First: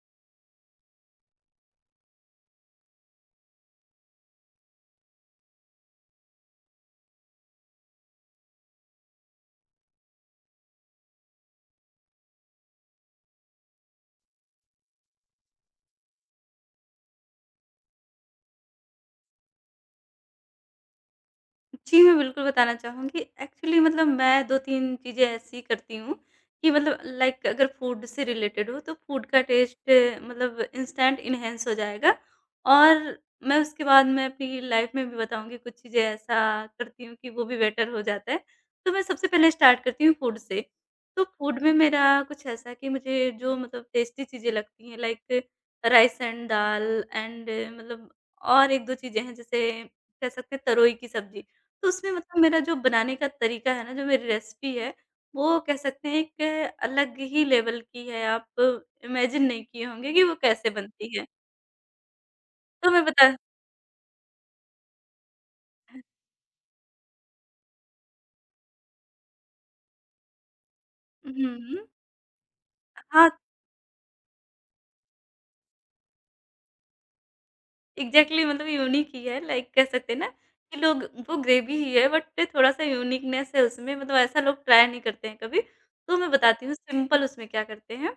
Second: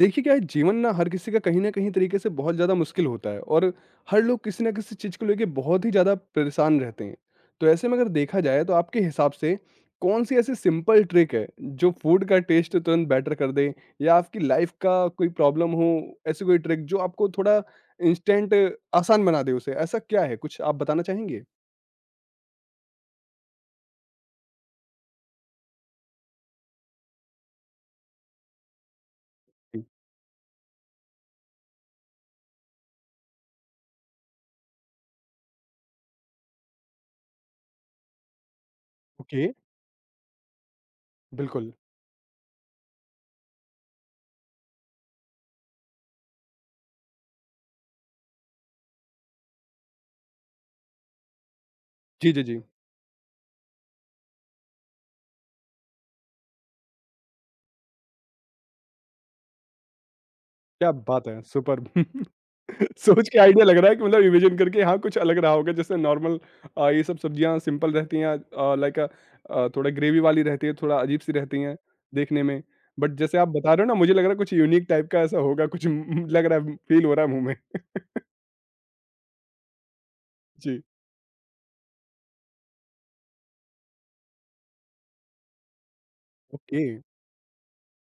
देखिए क्या है जीवन ना, हर किसी का कहीं ना कहीं तरीके से बहुत ज़्यादा मुश्किल होता है। और हर लोग किसी ना किसी चीज़ को लेके बहुत ही ज़्यादा परेशान रहते हैं। तो ऐसे में अगर देखा जाए तो आपके हिसाब से कौन सी ऐसी सिंपल ट्रिक है जो फूड का टेस्ट तुरंत बेटर कर दे, या आपकी लाइफ का कोई प्रॉब्लम हो, ऐसी कोई ट्रिक जो आपको थोड़ा इंस्टेंट आसान बना दे उसे, ऐसा क्या है कुछ आप बताना चाहेंगे? जी, मैं बिल्कुल बताना चाहूँगी। एक्चुअली मतलब मैं 2-3 चीज़ें ऐसी करती हूँ कि मतलब लाइक अगर फूड से रिलेटेड हो, तो फूड का जी। टेस्ट मतलब इंस्टेंट इन्हेंस हो जाएगा। और मैं उसके बाद मैं अपनी लाइफ में भी बताऊँगी कुछ चीज़ें ऐसा करती हूँ कि वो भी बेटर हो जाता है। तो मैं सबसे ओके। पहले स्टार्ट करती हूँ फूड से। तो फूड में बिल्कुल। मेरा कुछ ऐसा है कि मुझे जो मतलब टेस्टी चीज़ें लगती हैं, like rice and dal and मतलब और 1-2 चीज़ें हैं, जैसे कह सकते हैं तरोई की सब्ज़ी। तो उसमें जी मतलब जी मेरा जी। जो बनाने का तरीका है ना, जो मेरी रेसिपी है, वो कह सकते हैं कि अलग ही लेवल की है। आप इमेजिन नहीं किए होंगे कि वो कैसे क्या बनती है। बात है! सुपर। तो मैं बता। सोच के आइडिया लग रहा है कि मतलब रिविज़न करके, हाँ, कुछ अलग रहा होगा, जैसे नॉर्मल ये सब सब्जियाँ सिंपल रहती हैं, लाइक थोड़ा ग्रेवी वाली रहती है, थोड़ा हुँ, अजीब-सी रहती हैं हुँ। देखने में। बट हाँ, जैसे आप बता रहे हो ना, मुझे लग रहा है कुछ यूनिक टाइप का ऐसा होगा कुछ, लग रहा है, फ़ील हो रहा है मुँह में। एग्ज़ैक्टली मतलब यूनिक ही है, लाइक कह सकते हैं ना कि जी। लोग वो ग्रेवी ही है बट थोड़ा-सा यूनिकनेस है उसमें, मतलब ऐसा लोग ट्राई नहीं करते हैं कभी। तो मैं बताती हूँ ओके। सिंपल उसमें क्या करते हैं,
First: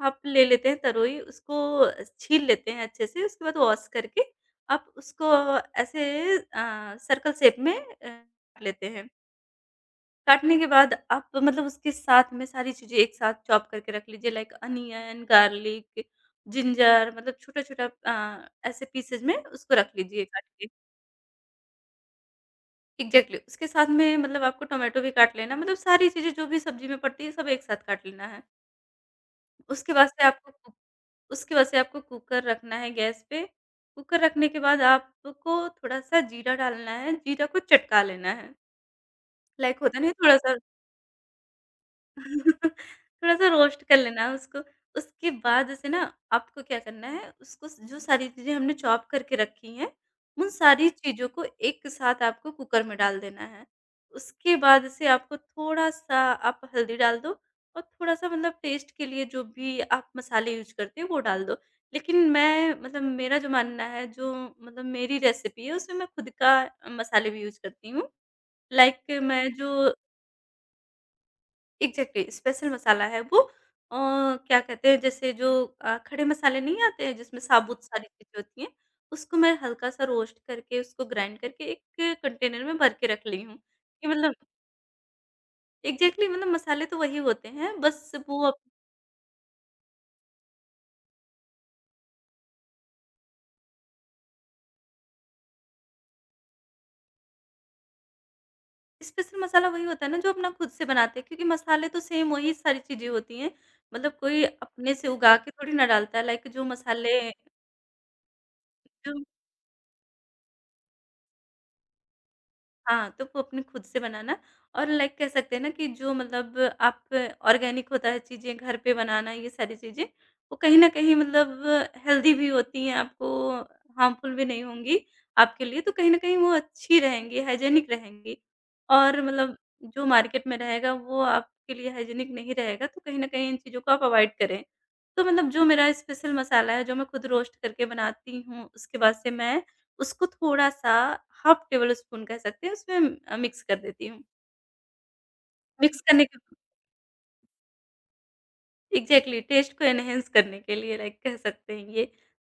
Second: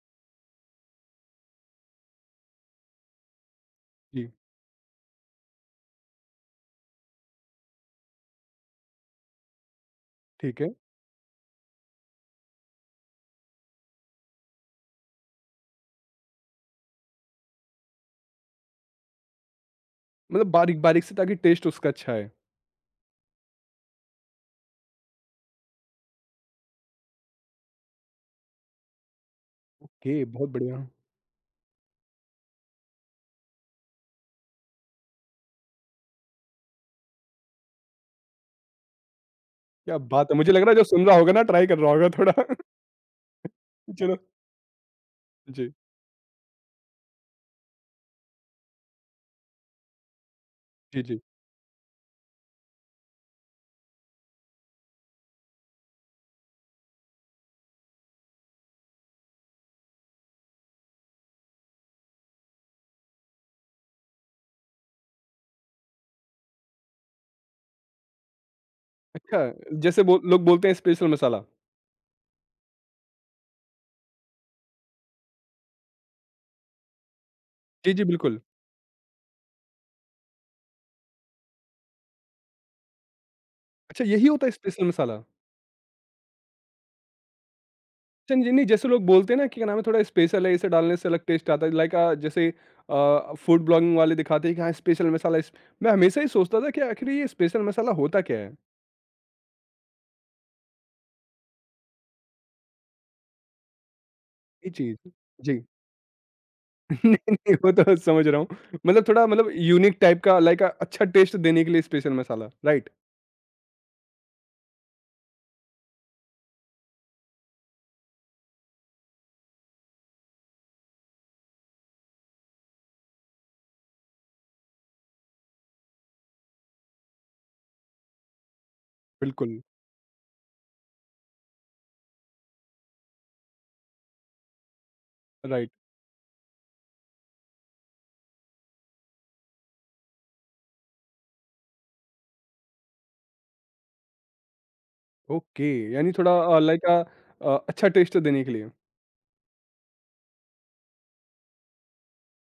आप ले लेते हैं तरोई, उसको छील लेते हैं अच्छे से, उसके बाद वॉश करके जी, आप उसको ऐसे सर्कल शेप में काट लेते हैं। काटने ठीक के है। बाद आप मतलब उसके साथ में सारी चीज़ें एक साथ चॉप करके रख लीजिए, लाइक अनियन, गार्लिक, जिंजर, मतलब छोटा-छोटा ऐसे पीसेज़ में उसको रख लीजिए काट मतलब के। बारीक-बारीक से, ताकि टेस्ट उसका अच्छा आए। एग्ज़ैक्टली उसके साथ में मतलब आपको टोमेटो भी काट लेना, मतलब सारी चीज़ें जो भी सब्ज़ी में पड़ती है सब एक साथ काट लेना है। उसके बाद से ओके, आपको बहुत कु बढ़िया। उसके बाद से आपको कुकर रखना है गैस पे। कुकर रखने के बाद आपको थोड़ा-सा जीरा डालना है, जीरा को चटका लेना है। लाइक क्या होता नहीं है बात है! मुझे थोड़ा-सा लग रहा है जो सुन रहा होगा ना ट्राई कर रहा होगा थोड़ा। थोड़ा-सा रोस्ट कर चलो। लेना है उसको। उसके बाद जी, उसे ना आपको क्या करना है, उसको स जो सारी चीज़ें हमने चॉप करके रखी हैं, उन सारी जी, जी। चीज़ों को एक साथ आपको कुकर में डाल देना है। उसके बाद से आपको थोड़ा-सा आप हल्दी डाल दो और थोड़ा-सा मतलब टेस्ट के लिए जो भी आप मसाले यूज़ करते हो वो डाल दो। लेकिन मैं मतलब मेरा जो मानना है, जो मतलब मेरी रेसिपी है उसमें मैं खुद का मसाले भी यूज़ करती हूँ। लाइक अच्छा मैं जो जैसे बो लोग बोलते हैं special masala. Exactly special masala है वो, अ, क्या कहते हैं जैसे जो खड़े मसाले नहीं आते हैं जिसमें साबुत जी, जी, सारी चीज़ें बिल्कुल। होती हैं, उसको मैं हल्का-सा रोस्ट करके उसको ग्राइंड करके एक कंटेनर में भर के रख ली हूँ, अच्छा कि यही मतलब होता है स्पेशल मसाला? एग्ज़ैक्टली मतलब मसाले तो वही होते हैं बस अच्छा वो जी, अब। नहीं, जैसे लोग बोलते हैं ना कि क्या नाम है, थोड़ा स्पेशल है, इसे डालने से अलग टेस्ट आता है, लाइक जैसे फूड ब्लॉगिंग वाले दिखाते हैं कि हाँ स्पेशल मसाला इस। मैं हमेशा ही सोचता था कि आखिर ये स्पेशल मसाला होता क्या है? स्पेशल मसाला वही होता है ना जो अपना खुद से बनाते हैं, क्योंकि मसाले तो सेम वही सारी चीज़ें होती हैं, मतलब कोई ये अपने चीज़। से उगा के जी। थोड़ी ना डालता है, लाइक जो मसाले नहीं, नहीं, वो तो समझ रहा हूँ। मतलब जो थोड़ा, मतलब यूनिक टाइप का, लाइक अच्छा टेस्ट देने के लिए स्पेशल मसाला, राइट? हाँ, तो वो अपने खुद से बनाना। और लाइक कह सकते हैं ना कि जो मतलब आप ऑर्गेनिक होता है चीज़ें घर पे बनाना ये सारी चीज़ें, वो कहीं न कहीं मतलब हेल्दी भी होती हैं, आपको हार्मफुल भी नहीं होंगी आपके लिए, तो कहीं न कहीं वो अच्छी रहेंगी, हाइजीनिक रहेंगी। और मतलब बिल्कुल, जो मार्केट में रहेगा वो आपके लिए हाइजीनिक नहीं रहेगा, तो कहीं न कहीं इन चीज़ों को आप अवॉइड करें। तो मतलब जो राइट। मेरा स्पेशल मसाला है, जो मैं खुद रोस्ट करके बनाती हूँ, उसके बाद से मैं उसको थोड़ा-सा, हाफ टेबल स्पून कह सकते हैं, उसमें मिक्स कर देती हूँ। ओके, मिक्स यानी करने थोड़ा के लाइक अच्छा टेस्ट देने के लिए। एग्ज़ैक्टली टेस्ट को एनहांस करने के लिए लाइक कह सकते हैं ये।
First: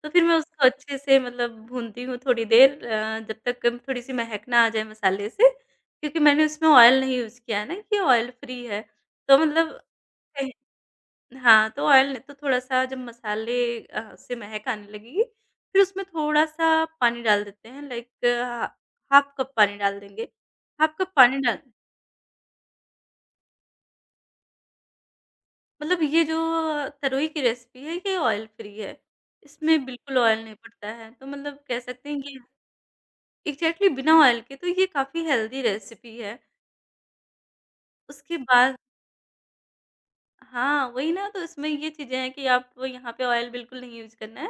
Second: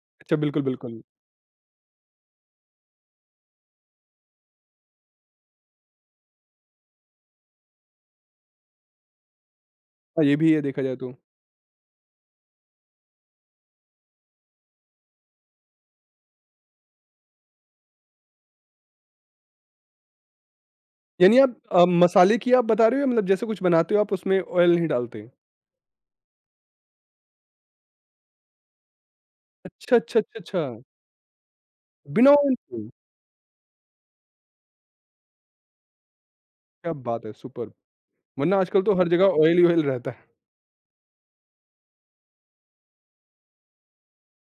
तो फिर मैं अच्छा बिल्कुल, उसको अच्छे बिल्कुल। से मतलब भूनती हूँ थोड़ी देर, जब तक थोड़ी-सी महक ना आ जाए मसाले से, क्योंकि मैंने उसमें ऑयल नहीं यूज़ किया है ना कि ऑयल फ्री है। तो मतलब हाँ, ये भी है देखा जाए तो। हाँ, तो ऑयल नहीं तो थोड़ा-सा जब मसाले से महक आने लगेगी, फिर उसमें थोड़ा-सा पानी डाल देते हैं, लाइक ह हाफ़ कप पानी डाल देंगे। हाफ़ कप पानी यानी आप डाल मसाले की आप बता रहे हो, या मतलब जैसे कुछ बनाते हो आप उसमें ऑयल नहीं डालते? मतलब ये जो तरोई की रेसिपी है ये ऑयल फ्री है। इसमें अच्छा, बिल्कुल अच्छा, अच्छा, ऑयल नहीं अच्छा। पड़ता है। तो मतलब कह सकते हैं बिना कि ऑयल के? एग्ज़ैक्टली बिना ऑयल के, तो ये काफ़ी हेल्दी रेसिपी है। क्या बात है, सुपर्ब! उसके वरना बाद आजकल तो हर जगह ऑयल ही ऑयल रहता है। हाँ, वही ना, तो इसमें ये चीज़ें हैं कि आपको यहाँ पे ऑयल बिल्कुल नहीं यूज़ करना है।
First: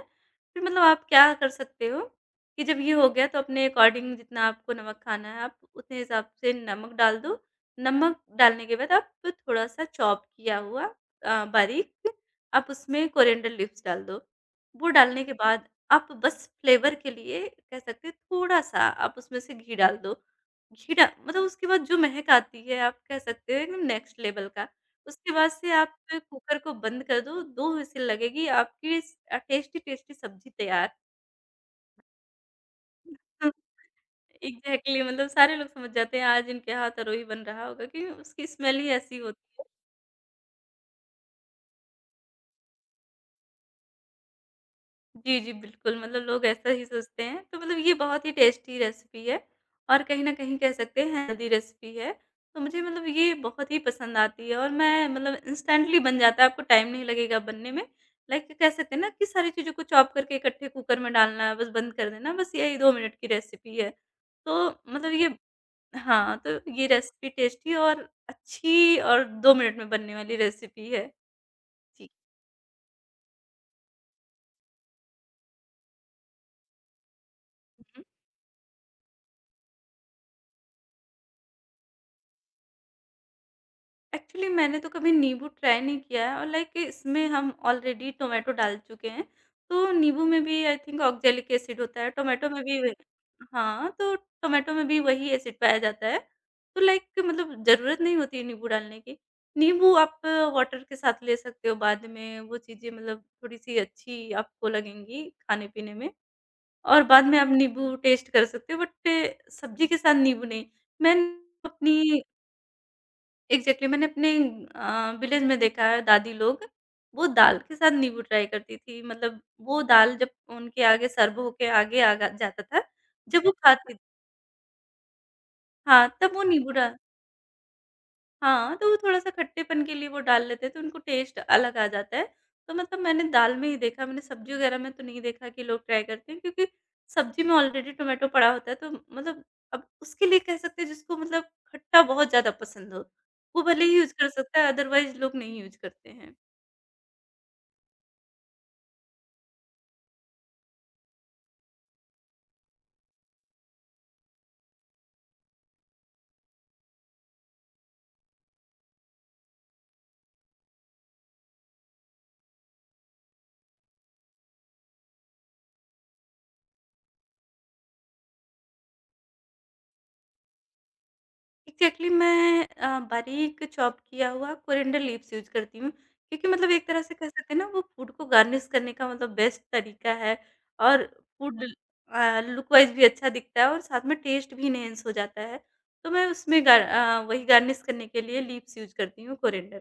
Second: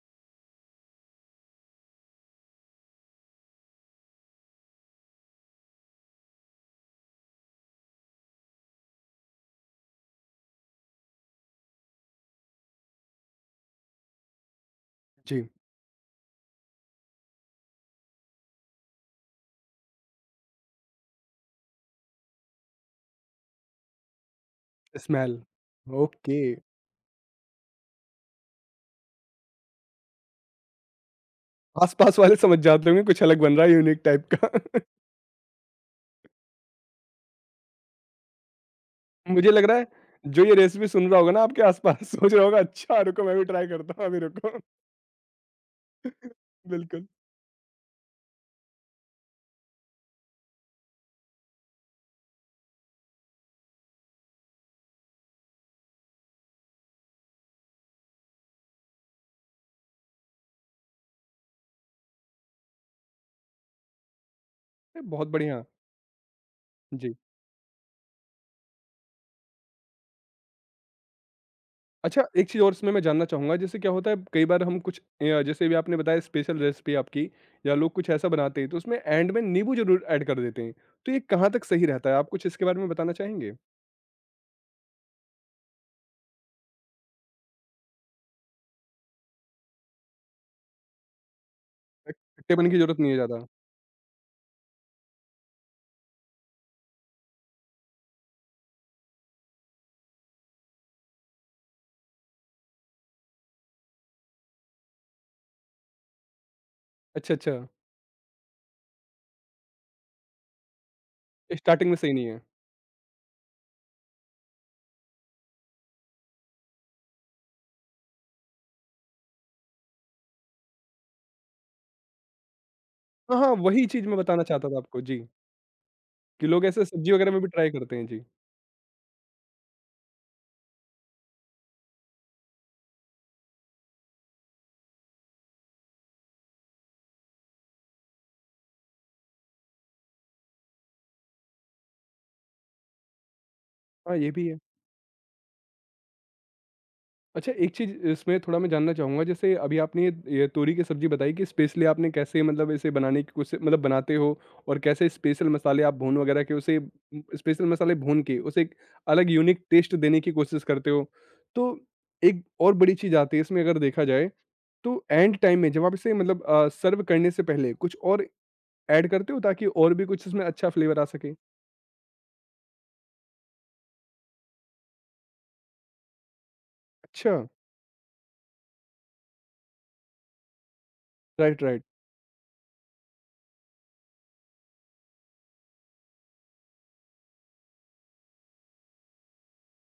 फिर मतलब आप क्या कर सकते हो कि जब ये हो गया तो अपने अकॉर्डिंग जितना आपको नमक खाना है आप उतने हिसाब से नमक डाल दो। नमक डालने के बाद आप थोड़ा-सा चॉप किया हुआ बारीक आप उसमें कोरिएंडर लीव्स डाल दो। वो डालने के जी। बाद आप बस फ्लेवर के लिए कह सकते हैं थोड़ा-सा आप उसमें से घी डाल दो। घी डा मतलब उसके बाद जो महक आती है आप कह सकते हो एकदम नेक्स्ट लेवल का। उसके स्मेल। बाद से आप ओके, कुकर को बंद कर दो, 2 व्हिसल लगेगी आपकी, टेस्टी-टेस्टी सब्ज़ी तैयार। आस-पास वाले समझ जाते होंगे कुछ अलग हुँ। बन रहा है यूनिक टाइप का। एग्ज़ैक्टली मतलब सारे लोग समझ जाते हैं आज इनके हाथ तरोई बन रहा होगा, क्योंकि उसकी स्मेल ही ऐसी होती मुझे है। लग रहा है जो ये रेसिपी सुन रहा होगा ना आपके आस-पास सोच रहा होगा, अच्छा रुको मैं भी ट्राई करता हूँ, अभी रुको। जी, जी, बिल्कुल, मतलब लोग ऐसा ही बिल्कुल, सोचते हैं, तो मतलब ये बहुत ही टेस्टी रेसिपी है और कहीं न कहीं कह सकते हैं हेल्दी रेसिपी है, तो मुझे मतलब ये बहुत ही पसंद आती है और मैं मतलब इंस्टेंटली बन जाता है, आपको टाइम नहीं लगेगा बनने में। लाइक कह सकते हैं ना कि सारी चीज़ों को चॉप करके इकट्ठे कुकर में डालना है, बस बंद कर देना है, बस यही 2 मिनट की रेसिपी है। तो मतलब बहुत ये बढ़िया। हाँ, तो ये जी। रेसिपी टेस्टी और अच्छी और 2 मिनट में बनने वाली रेसिपी है। अच्छा, एक चीज़ और इसमें मैं जानना चाहूँगा, जैसे क्या होता है कई बार हम कुछ, जैसे अभी आपने बताया स्पेशल रेसिपी आपकी, या लोग जी। कुछ ऐसा बनाते हैं, तो उसमें एंड में नींबू ज़रूर ऐड कर देते हैं, तो ये कहाँ तक सही रहता है? आप कुछ इसके बारे में बताना चाहेंगे? एक्चुअली मैंने तो कभी नींबू ट्राई नहीं किया है, और लाइक इसमें हम ऑलरेडी टोमेटो डाल चुके हैं, तो नींबू में भी आई थिंक ऑक्जेलिक एसिड होता है, खट टोमेटो में खट्टेपन की भी वही, ज़रूरत नहीं है ज़्यादा। हाँ, तो टोमेटो में भी वही एसिड पाया जाता है, तो लाइक मतलब ज़रूरत नहीं होती है नींबू डालने की। नींबू आप वाटर के साथ ले सकते हो बाद में, वो चीज़ें मतलब थोड़ी-सी अच्छी आपको लगेंगी खाने-पीने में और बाद अच्छा, में आप अच्छा, नींबू टेस्ट कर सकते हो बट, सब्ज़ी के साथ नींबू नहीं। मैं स्टार्टिंग में सही अपनी नहीं है। एग्ज़ैक्टली मैंने अपने विलेज में देखा है दादी लोग, वो दाल के साथ नींबू ट्राई करती थी। मतलब वो दाल जब उनके आगे सर्व होके आगे आ ग जाता था, हाँ, जब वो हाँ, वही खाती, चीज़ मैं बताना चाहता था आपको। जी, हाँ, तब वो कि लोग नींबू ऐसे डा सब्ज़ी वगैरह में भी ट्राई करते हैं। जी। हाँ, तो वो थोड़ा-सा खट्टेपन के लिए वो डाल लेते हैं, तो उनको टेस्ट अलग आ जाता है। तो मतलब मैंने दाल में ही देखा, मैंने सब्ज़ी वगैरह में तो नहीं देखा कि लोग ट्राई करते हैं, क्योंकि सब्ज़ी में ऑलरेडी टोमेटो पड़ा होता है, तो मतलब अब उसके लिए कह सकते हैं जिसको मतलब खट्टा बहुत ज़्यादा पसंद हो, वो भले ही यूज़ हाँ, कर ये भी है। सकता है, अदरवाइज़ लोग नहीं यूज़ करते हैं। अच्छा एक चीज़ इसमें थोड़ा मैं जानना चाहूँगा, जैसे अभी आपने ये तोरी की सब्ज़ी बताई कि स्पेशली आपने कैसे, मतलब इसे बनाने की कोशिश, मतलब बनाते हो, और कैसे स्पेशल मसाले आप भून वगैरह के उसे, स्पेशल मसाले भून के उसे एक अलग यूनिक टेस्ट देने की कोशिश करते हो, तो एक और बड़ी चीज़ आती है इसमें अगर देखा जाए, तो एंड टाइम में जब आप इसे, मतलब सर्व करने से पहले कुछ और ऐड करते हो ताकि और भी कुछ इसमें अच्छा फ्लेवर आ सके। एक्ज़ैक्टली मैं बारीक चॉप किया हुआ कोरिएंडर लीव्स यूज़ करती हूँ, क्योंकि मतलब एक तरह से कह अच्छा। सकते हैं ना वो फूड को गार्निश करने का मतलब बेस्ट तरीका है और food right, right. Look wise भी अच्छा दिखता है और साथ में टेस्ट भी एनहांस हो जाता है। तो मैं उसमें वही गार्निश करने के लिए लीव्स यूज़ करती हूँ कोरिएंडर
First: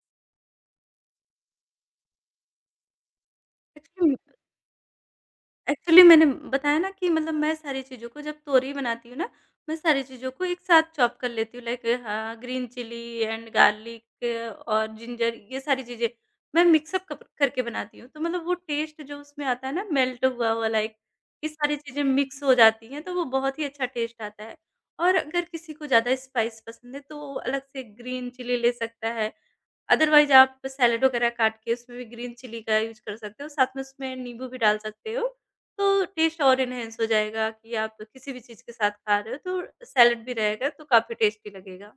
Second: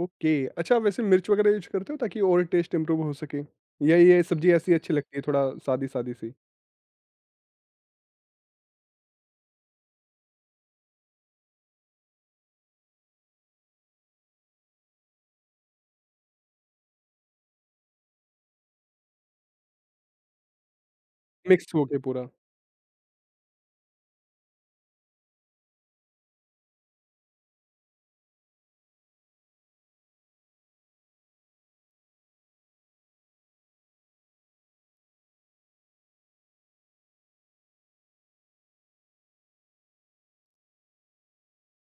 ओके। अच्छा वैसे मिर्च वगैरह यूज़ करते हो ताकि और टेस्ट इम्प्रूव हो सके? या का। ये सब्ज़ी ऐसी अच्छी लगती है थोड़ा एक्चुअली सादी-सादी मैंने सी? बताया ना कि मतलब मैं सारी चीज़ों को जब तोरी बनाती हूँ ना, मैं सारी चीज़ों को एक साथ चॉप कर लेती हूँ, लाइक हाँ, ग्रीन चिली एंड गार्लिक और जिंजर, ये सारी चीज़ें मैं मिक्स अप कप करके बनाती हूँ। तो मतलब वो टेस्ट जो उसमें आता है ना मेल्ट हुआ हुआ, लाइक ये मिक्स सारी हो के चीज़ें पूरा? मिक्स हो जाती हैं तो वो बहुत ही अच्छा टेस्ट आता है। और अगर किसी को ज़्यादा स्पाइस पसंद है तो वो अलग से ग्रीन चिली ले सकता है। अदरवाइज़ आप सैलेड वगैरह काट के उसमें भी ग्रीन चिली का यूज़ कर सकते हो, साथ में उसमें नींबू भी डाल सकते हो, तो टेस्ट और एनहांस हो जाएगा कि आप किसी भी चीज़ के साथ खा रहे हो तो सैलेड भी रहेगा तो काफ़ी टेस्टी लगेगा।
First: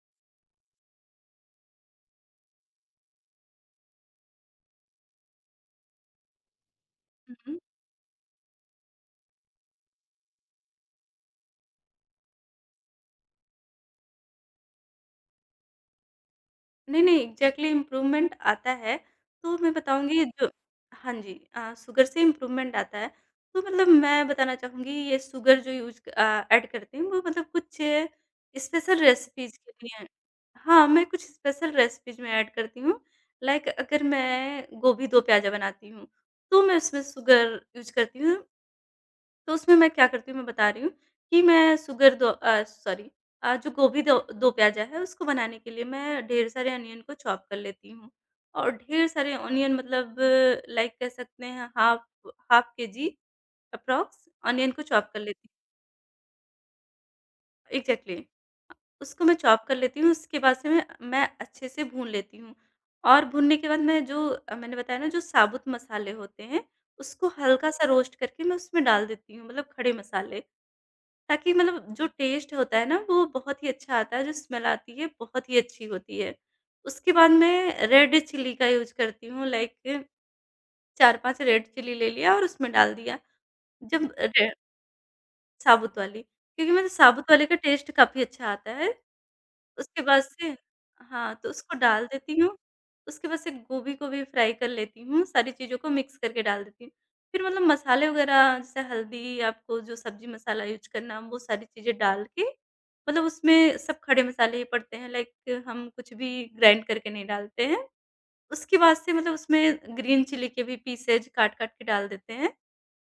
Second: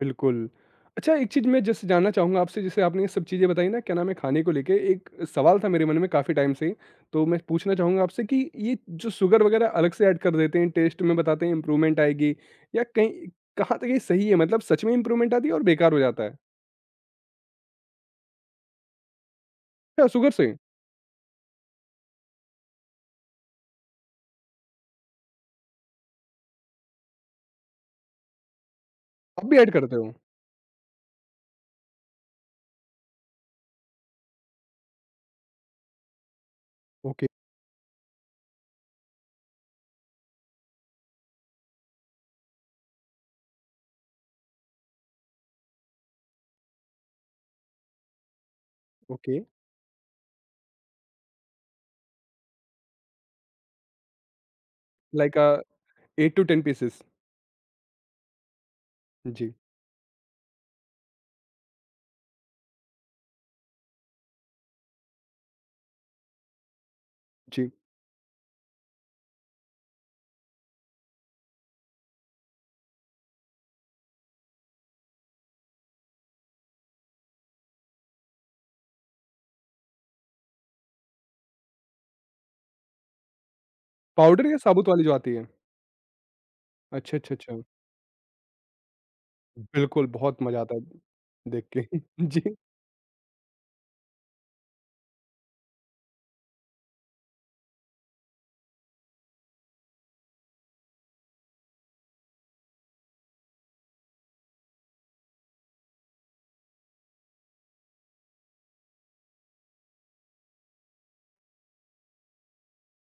बिल्कुल। अच्छा एक चीज़ मैं जस्ट जानना चाहूँगा आपसे, जैसे आपने ये सब चीज़ें बताई ना, क्या नाम है, खाने को लेके एक सवाल था मेरे मन में काफ़ी टाइम से, तो मैं पूछना चाहूँगा आपसे कि ये जो शुगर वगैरह अलग से ऐड कर देते हैं, टेस्ट में बताते हैं इम्प्रूवमेंट आएगी, या कहीं, कहाँ तक ये सही है, मतलब सच में इम्प्रूवमेंट आती है और बेकार हो जाता है? नहीं, नहीं, एग्ज़ैक्टली इम्प्रूवमेंट आता है। तो मैं अच्छा बताऊँगी शुगर जो, से? हाँ जी, शुगर से इम्प्रूवमेंट आता है। तो मतलब मैं बताना चाहूँगी ये शुगर जो यूज़, ऐड करते हैं वो मतलब कुछ स्पेशल आप रेसिपीज़ भी के ऐड करते लिए, हो? हाँ, मैं कुछ स्पेशल रेसिपीज़ में ऐड करती हूँ। लाइक अगर मैं गोभी दो प्याज़ा बनाती हूँ, तो मैं उसमें ओके, शुगर यूज़ करती हूँ। तो उसमें मैं क्या करती हूँ मैं बता रही हूँ कि मैं शुगर दो, सॉरी, जो गोभी दो दो प्याज़ा है उसको बनाने के लिए मैं ढेर सारे अनियन को चॉप कर लेती हूँ और ढेर सारे ओके। अनियन मतलब लाइक कह सकते हैं, half half KG approx onion को चॉप कर लाइक लेती हूँ। 8 टू 10 पीसेज़? एग्जैक्टली उसको मैं जी। चॉप कर लेती हूँ उसके बाद से मैं अच्छे से भून लेती हूँ और भूनने के बाद मैं जो मैंने बताया ना जो साबुत मसाले होते हैं उसको जी, हल्का सा रोस्ट करके मैं उसमें डाल देती हूँ, मतलब खड़े मसाले, ताकि मतलब जो टेस्ट होता है ना वो बहुत ही अच्छा आता है, जो स्मेल आती है बहुत ही अच्छी होती है। उसके बाद मैं रेड चिली का यूज़ करती हूँ, लाइक 4-5 रेड चिली ले लिया और उसमें डाल दिया। जब पाउडर रे या साबुत वाली जो आती है? साबुत वाली, क्योंकि मुझे अच्छा, साबुत अच्छा, वाले का अच्छा। टेस्ट काफ़ी अच्छा आता है। उसके बिल्कुल, बाद बहुत से मज़ा आता हाँ, तो है देख उसको के। डाल देती जी, हूँ। उसके बाद से गोभी को भी फ्राई कर लेती हूँ, सारी चीज़ों को मिक्स करके डाल देती हूँ। फिर मतलब मसाले वगैरह, जैसे हल्दी, आपको जो सब्ज़ी मसाला यूज़ करना, वो सारी चीज़ें डाल के मतलब उसमें सब खड़े मसाले ही पड़ते हैं, लाइक हम कुछ भी ग्राइंड करके नहीं डालते हैं। उसके बाद से मतलब उसमें ग्रीन चिली के भी पीसेज काट-काट के डाल देते हैं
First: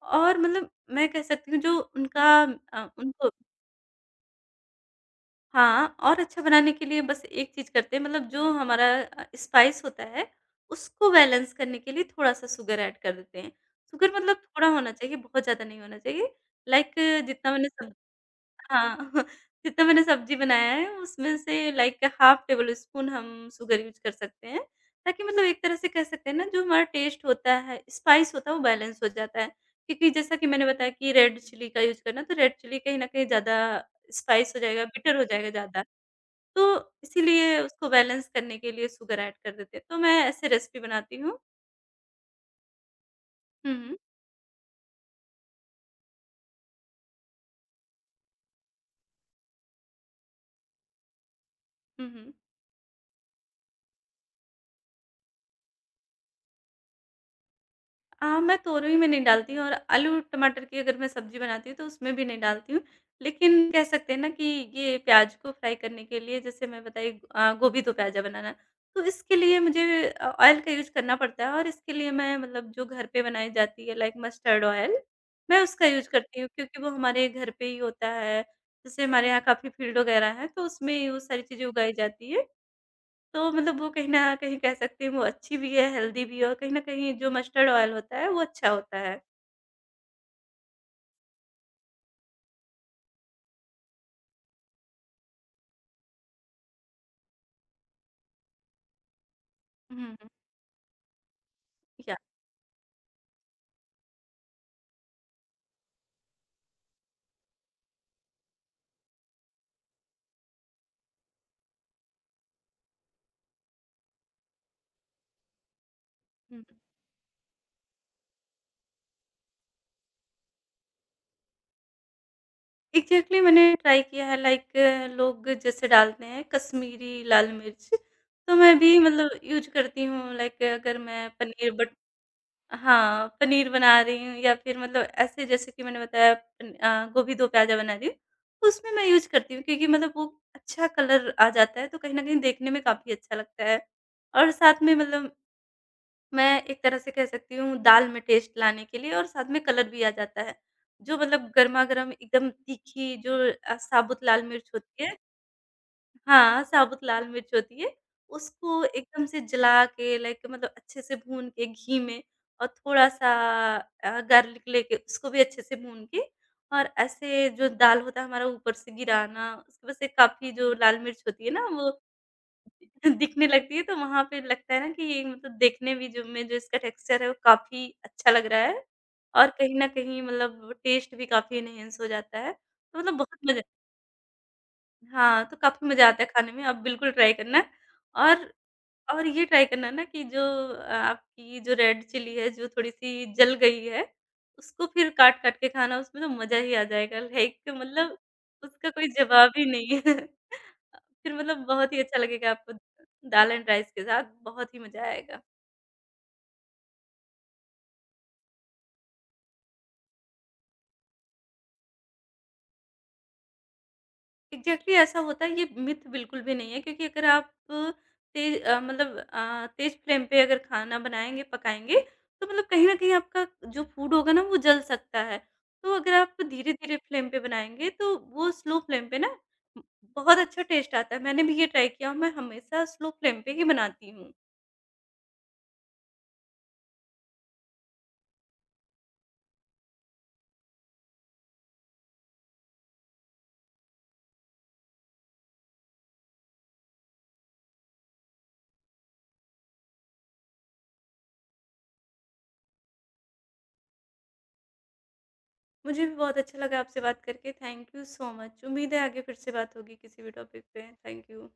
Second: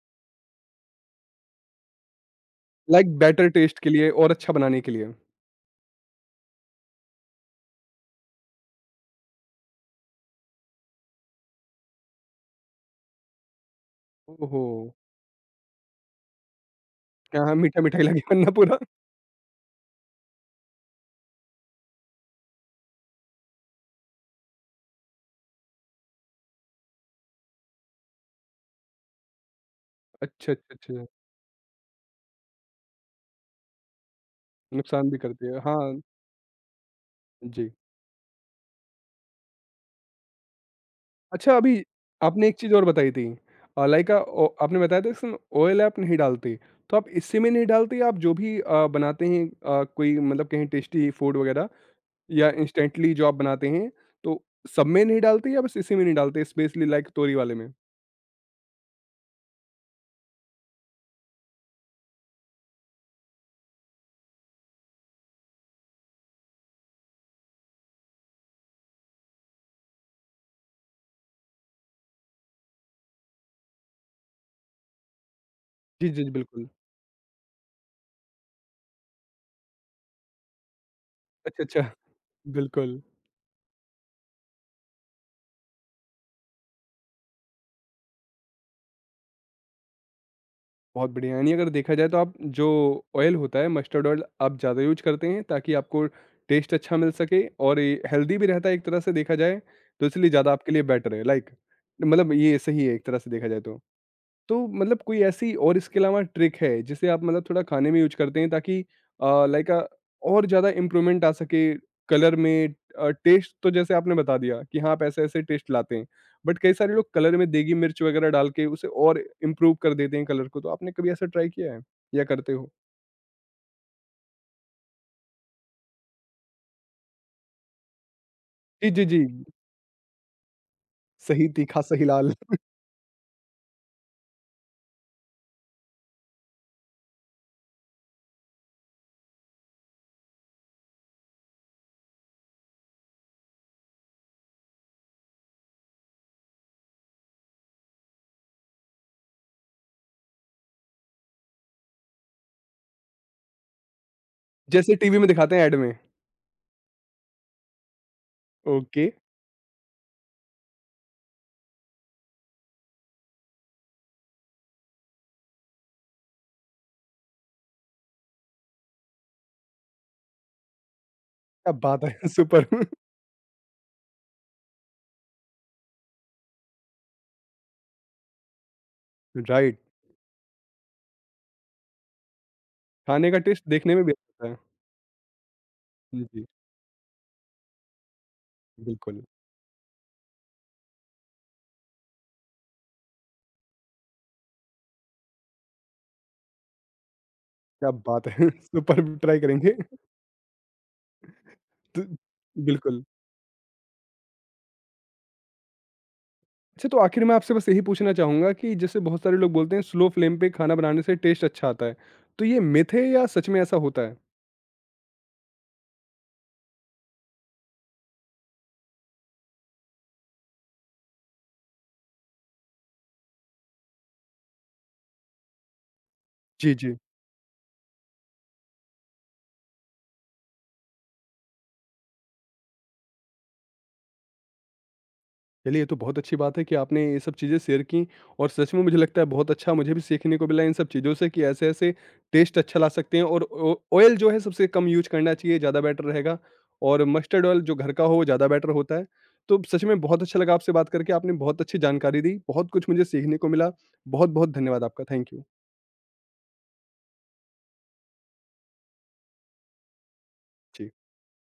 और मतलब मैं कह सकती हूँ जो उनका लाइक उनको। बेटर टेस्ट के लिए और अच्छा बनाने के लिए। हाँ, और अच्छा बनाने के लिए बस एक चीज़ करते हैं, मतलब जो हमारा स्पाइस होता है, उसको बैलेंस करने के लिए थोड़ा-सा शुगर ऐड कर देते हैं। शुगर मतलब ओहो! थोड़ा होना चाहिए, बहुत ज़्यादा नहीं होना चाहिए। लाइक हाँ, जितना हाँ, मैंने सब मीठा-मीठा ही लगे वरना पूरा। हाँ, जितना मैंने सब्ज़ी बनाया है, उसमें से लाइक हाफ़ टेबल स्पून हम शुगर यूज़ कर सकते हैं, ताकि मतलब एक तरह से कह सकते हैं ना, जो हमारा टेस्ट होता है, स्पाइस होता है, वो बैलेंस हो जाता है। क्योंकि जैसा कि अच्छा, मैंने बताया अच्छा, अच्छा। कि रेड चिली का यूज़ करना, तो रेड चिली कहीं न कहीं ज़्यादा स्पाइस हो जाएगा, नुकसान बिटर भी हो करती जाएगा है, ज़्यादा। हाँ। तो इसीलिए जी। उसको बैलेंस करने के लिए शुगर ऐड कर देते हैं। तो मैं ऐसे रेसिपी बनाती हूँ। अच्छा अभी आपने एक चीज़ और बताई थी, हुँ, हुँ। लाइक ओ आपने बताया था इसमें ऑयल आप नहीं डालती, तो आप इसी में नहीं डालती? आप जो भी बनाते हैं, कोई मतलब कहीं टेस्टी फूड वगैरह, हुँ, हुँ। या इंस्टेंटली जो आप बनाते हैं, तो सब में नहीं डालते या बस इसी में नहीं डालते, स्पेशली लाइक तोरी वाले में? मैं तोरई में नहीं डालती हूँ और आलू टमाटर की अगर मैं सब्ज़ी बनाती हूँ, तो उसमें भी नहीं डालती हूँ। लेकिन कह सकते हैं ना कि ये प्याज़ को फ्राई करने के लिए, जैसे मैं बताई गोभी दो प्याज़ा बनाना, तो इसके लिए मुझे ऑयल का यूज़ करना पड़ता है। और इसके लिए मैं, मतलब जो घर पे बनाई जाती है, लाइक मस्टर्ड ऑयल, मैं उसका यूज़ जी, जी, करती हूँ, बिल्कुल। क्योंकि वो हमारे घर पे ही होता है। जैसे हमारे यहाँ काफ़ी फील्ड वगैरह है, तो उसमें वो सारी अच्छा, चीज़ें अच्छा, उगाई जाती है। बिल्कुल। तो मतलब वो कहीं न कहीं कह सकते हैं वो अच्छी भी है, हेल्दी भी है, और कहीं न कहीं जो मस्टर्ड ऑयल होता है, वो अच्छा होता है। बहुत बढ़िया, यानी अगर देखा जाए तो आप जो ऑयल होता है, मस्टर्ड ऑयल आप ज़्यादा यूज़ करते हैं ताकि आपको टेस्ट अच्छा मिल सके, और ये हेल्दी भी रहता है एक तरह से देखा जाए, हुँ, तो हुँ। इसलिए ज़्यादा आपके लिए बेटर है, लाइक या। मतलब ये सही है एक तरह से देखा जाए तो? तो मतलब कोई ऐसी और इसके अलावा ट्रिक है जिसे आप मतलब थोड़ा खाने में यूज़ करते हैं ताकि लाइक और ज़्यादा इम्प्रूवमेंट आ सके कलर में? टेस्ट तो जैसे आपने बता दिया कि हाँ आप ऐसे-ऐसे टेस्ट लाते हैं। हुँ, बट हुँ। कई सारे लोग कलर में देगी मिर्च वगैरह डाल के उसे और इम्प्रूव कर देते हैं कलर को, तो आपने कभी ऐसा ट्राई किया है या करते हो? एग्ज़ैक्टली, मैंने ट्राई किया है, लाइक लोग जैसे डालते हैं कश्मीरी लाल मिर्च, तो मैं जी, भी जी, जी। मतलब यूज़ करती हूँ। लाइक, अगर मैं सही पनीर तीखा बट, सही लाल। हाँ, पनीर बना रही हूँ, या फिर मतलब ऐसे, जैसे कि मैंने बताया, गोभी दो प्याज़ा बना रही हूँ, तो उसमें मैं यूज़ करती हूँ, क्योंकि मतलब वो अच्छा कलर आ जाता है, तो कहीं न कहीं देखने में काफ़ी अच्छा लगता है। और साथ में, मतलब मैं एक तरह से कह सकती हूँ, दाल में टेस्ट लाने के लिए, और साथ में कलर भी आ जाता है। जो मतलब गरमा-गरम एकदम तीखी जो साबुत लाल मिर्च जैसे होती है। टीवी में दिखाते हैं ऐड में। हाँ, साबुत लाल मिर्च होती है, उसको ओके। एकदम से जला के, लाइक मतलब अच्छे से भून के घी में, और थोड़ा-सा गार्लिक लेके उसको भी अच्छे से भून के, और ऐसे जो दाल होता है हमारा, ऊपर से गिराना, उसकी वजह से काफ़ी जो लाल मिर्च होती है ना, क्या वो बात है! सुपर! दिखने लगती है। तो वहाँ पे लगता है ना कि ये, मतलब देखने भी जो में जो इसका टेक्सचर है, वो काफ़ी अच्छा लग रहा है, और कहीं राइट। न कहीं मतलब टेस्ट भी काफ़ी एनहांस हो जाता है। तो मतलब खाने बहुत का मज़ा, टेस्ट देखने में भी अच्छा होता हाँ, तो काफ़ी मज़ा आता है। है जी। खाने में। आप बिल्कुल ट्राई करना, और बिल्कुल। और ये ट्राई करना ना, कि जो आपकी जो रेड चिली है जो थोड़ी-सी जल गई है, उसको फिर काट-काट के खाना, उसमें तो मज़ा ही आ जाएगा। लाइक, क्या मतलब बात है! उसका कोई सुपर, ट्राई जवाब ही करेंगे। नहीं है। फिर मतलब बहुत ही तो अच्छा लगेगा आपको बिल्कुल। दाल एंड राइस के साथ, बहुत ही मज़ा आएगा। अच्छा तो आखिर में आपसे बस यही पूछना चाहूँगा कि जैसे बहुत सारे लोग बोलते हैं स्लो फ्लेम पे खाना बनाने से टेस्ट अच्छा आता है, तो ये मिथ है या सच में ऐसा होता है? एग्ज़ैक्टली, ऐसा होता है, ये मिथ बिल्कुल भी नहीं है। क्योंकि अगर आप तेज़ अ, मतलब अ, तेज़ फ्लेम पे अगर खाना बनाएँगे, पकाएँगे, तो मतलब कहीं न कहीं आपका जो फूड होगा ना, वो जल सकता है। तो अगर आप जी, धीरे-धीरे जी। फ्लेम पे बनाएँगे, तो वो स्लो फ्लेम पे ना बहुत अच्छा टेस्ट आता है। मैंने भी ये ट्राई किया, और मैं हमेशा स्लो फ्लेम पे ही बनाती हूँ। चलिए ये तो बहुत अच्छी बात है कि आपने ये सब चीज़ें शेयर की, और सच में मुझे लगता है बहुत अच्छा, मुझे भी सीखने को मिला इन सब चीज़ों से कि ऐसे ऐसे टेस्ट अच्छा ला सकते हैं, और ऑयल जो है सबसे कम यूज करना चाहिए ज़्यादा बेटर रहेगा, और मस्टर्ड ऑयल जो घर का हो वो ज़्यादा बेटर होता है। तो सच में बहुत अच्छा लगा आपसे बात करके, आपने बहुत अच्छी जानकारी दी, बहुत कुछ मुझे सीखने को मिला। बहुत बहुत धन्यवाद आपका, थैंक यू। मुझे भी बहुत अच्छा लगा आपसे बात करके। Thank you so much. उम्मीद है आगे फिर से बात होगी किसी भी टॉपिक पे। जी। Thank you.